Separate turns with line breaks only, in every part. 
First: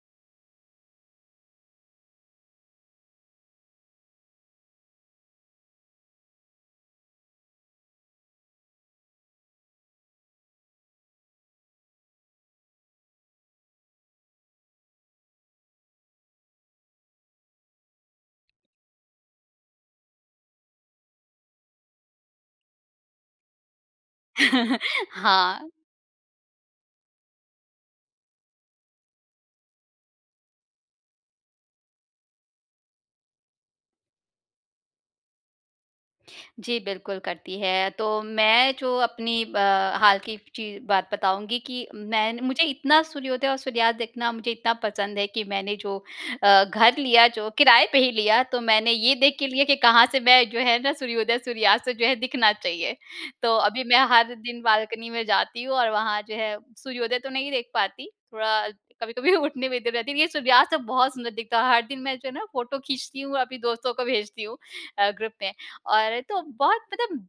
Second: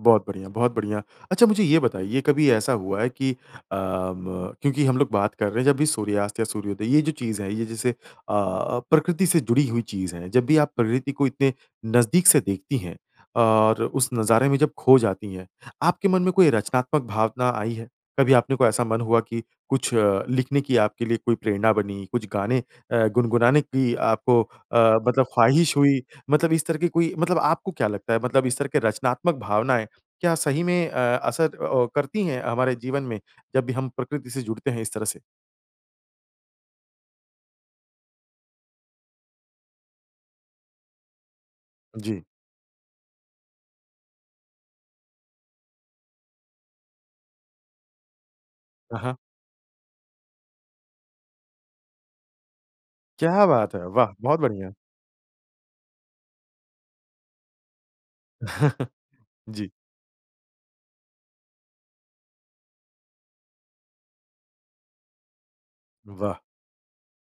बहुत बढ़िया, बहुत बढ़िया। अच्छा मुझे ये बताइए, कभी ऐसा हुआ है कि अब क्योंकि हम लोग बात कर रहे हैं, जब भी सूर्यास्त या सूर्योदय, ये जो चीज़ है, ये जैसे अ, प्रकृति से जुड़ी हुई चीज़ है। जब भी आप प्रकृति को इतने नज़दीक से देखती हैं, और उस नज़ारे में जब खो जाती हैं, आपके मन में कोई रचनात्मक भावना आई है? कभी अपने कोई ऐसा मन हुआ कि कुछ अ, लिखने की आपके लिए कोई प्रेरणा बनी, कुछ गाने अ, गुनगुनाने की आपको अ, मतलब
हाँ।
ख़्वाहिश हुई मतलब इस तरह की कोई मतलब आपको क्या लगता है मतलब इस तरह के रचनात्मक भावनाएँ क्या सही में अ, असर ओ, करती हैं, हमारे जीवन में? जब भी हम प्रकृति से जुड़ते हैं, इस तरह से।
जी बिल्कुल करती है। तो मैं जो अपनी ब, हाल की चीज़ बात बताऊँगी कि
जी।
मैं मुझे इतना सूर्योदय और सूर्यास्त देखना मुझे इतना पसंद है कि मैंने जो अ, घर लिया जो किराए पे ही लिया तो मैंने
अ
ये
हाँ।
देख के लिया कि कहाँ से मैं जो है ना सूर्योदय-सूर्यास्त जो है दिखना चाहिए।
क्या
तो
बात
अभी
है?
मैं
वाह!
हर
बहुत
दिन
बढ़िया।
बाल्कनी में जाती हूँ और वहाँ जो है सूर्योदय तो नहीं देख पाती, थोड़ा कभी-कभी उठने
जी।
में जरा देर ये सूर्यास्त बहुत सुंदर दिखता है, हर दिन मैं जो है ना फ़ोटो खींचती हूँ। अभी दोस्तों को भेजती हूँ अ, ग्रुप में और
वाह!
तो बहुत मतलब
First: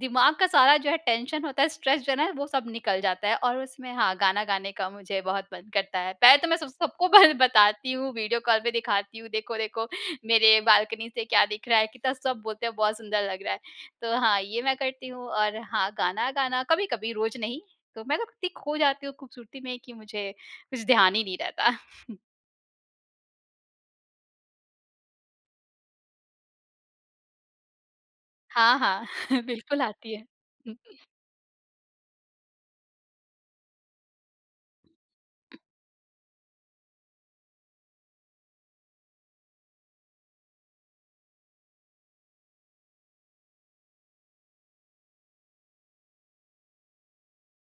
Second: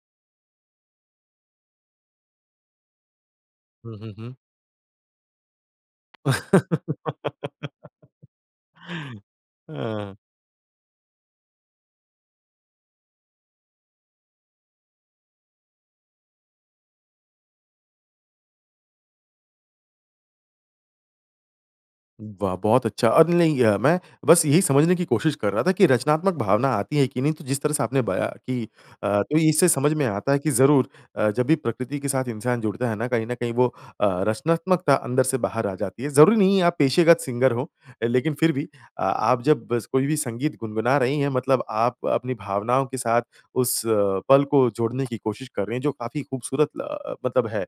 दिमाग का सारा जो है टेंशन होता है, स्ट्रेस जो है वो सब निकल जाता है और उसमें
हुँ, हुँ,
हाँ
हुँ।
गाना गाने का मुझे बहुत मन करता है। पहले तो मैं सब सबको बस बताती हूँ वीडियो कॉल पे दिखाती हूँ देखो, देखो
हँ।
मेरे बाल्कनी से क्या दिख रहा है, कितना सब बोलते हैं बहुत सुंदर लग रहा है। तो हाँ ये मैं करती हूँ और हाँ गाना, गाना कभी-कभी रोज नहीं तो मैं ना इत्ती खो जाती हूँ खूबसूरती में कि मुझे कुछ ध्यान ही नहीं रहता।
वाह! बहुत अच्छा, अब नहीं गया मैं, बस यही समझने की कोशिश कर रहा था कि रचनात्मक भावना आती हैं कि नहीं। तो जिस तरह से आपने बयाँ की
हाँ, हाँ।
अ, तो इससे
बिल्कुल
समझ में
आती है।
आता है कि ज़रूर अ, जब भी प्रकृति के साथ इंसान जुड़ता है ना, कहीं ना कहीं वो अ, रचनात्मकता अंदर से बाहर आ जाती है। ज़रूरी नहीं है, आप पेशेगत सिंगर हों, लेकिन फिर भी अ, आप जब बस कोई भी संगीत गुनगुना रहीं हैं मतलब आप अपनी भावनाओं के साथ उस पल को जोड़ने की कोशिश कर रहीं हैं जो काफ़ी खूबसूरत ल मतलब है।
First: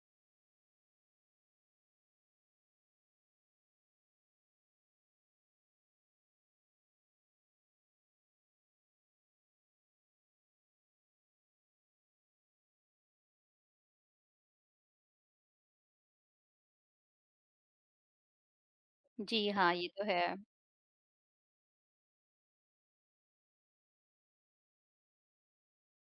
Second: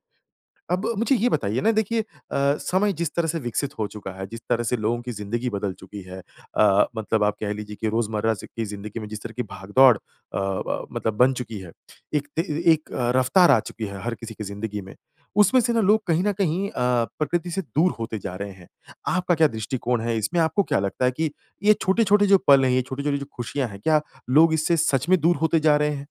अब मुझे ये बताइए ना देखिए अ, समय जिस तरह से विकसित हो चुका है, जिस तरह से लोगों की जिंदगी बदल चुकी है। अ, मतलब आप कह लीज़िए कि रोजमर्रा स, की जिंदगी में जिस तरह की भाग-दौड़ अ, ब मतलब बन चुकी है, एक ते ए एक रफ़्तार आ चुकी है हर किसी की जिंदगी में। उसमें से ना लोग कहीं ना कहीं अ, प्रकृति से दूर होते जा रहे हैं। आपका क्या
जी, हाँ। ये
दृष्टिकोण
तो
है इसमें,
है।
आपको क्या लगता है कि ये छोटे-छोटे जो पल हैं, ये छोटी-छोटी जो खुशियाँ है, क्या लोग इससे सच में दूर होते जा रहे हैं?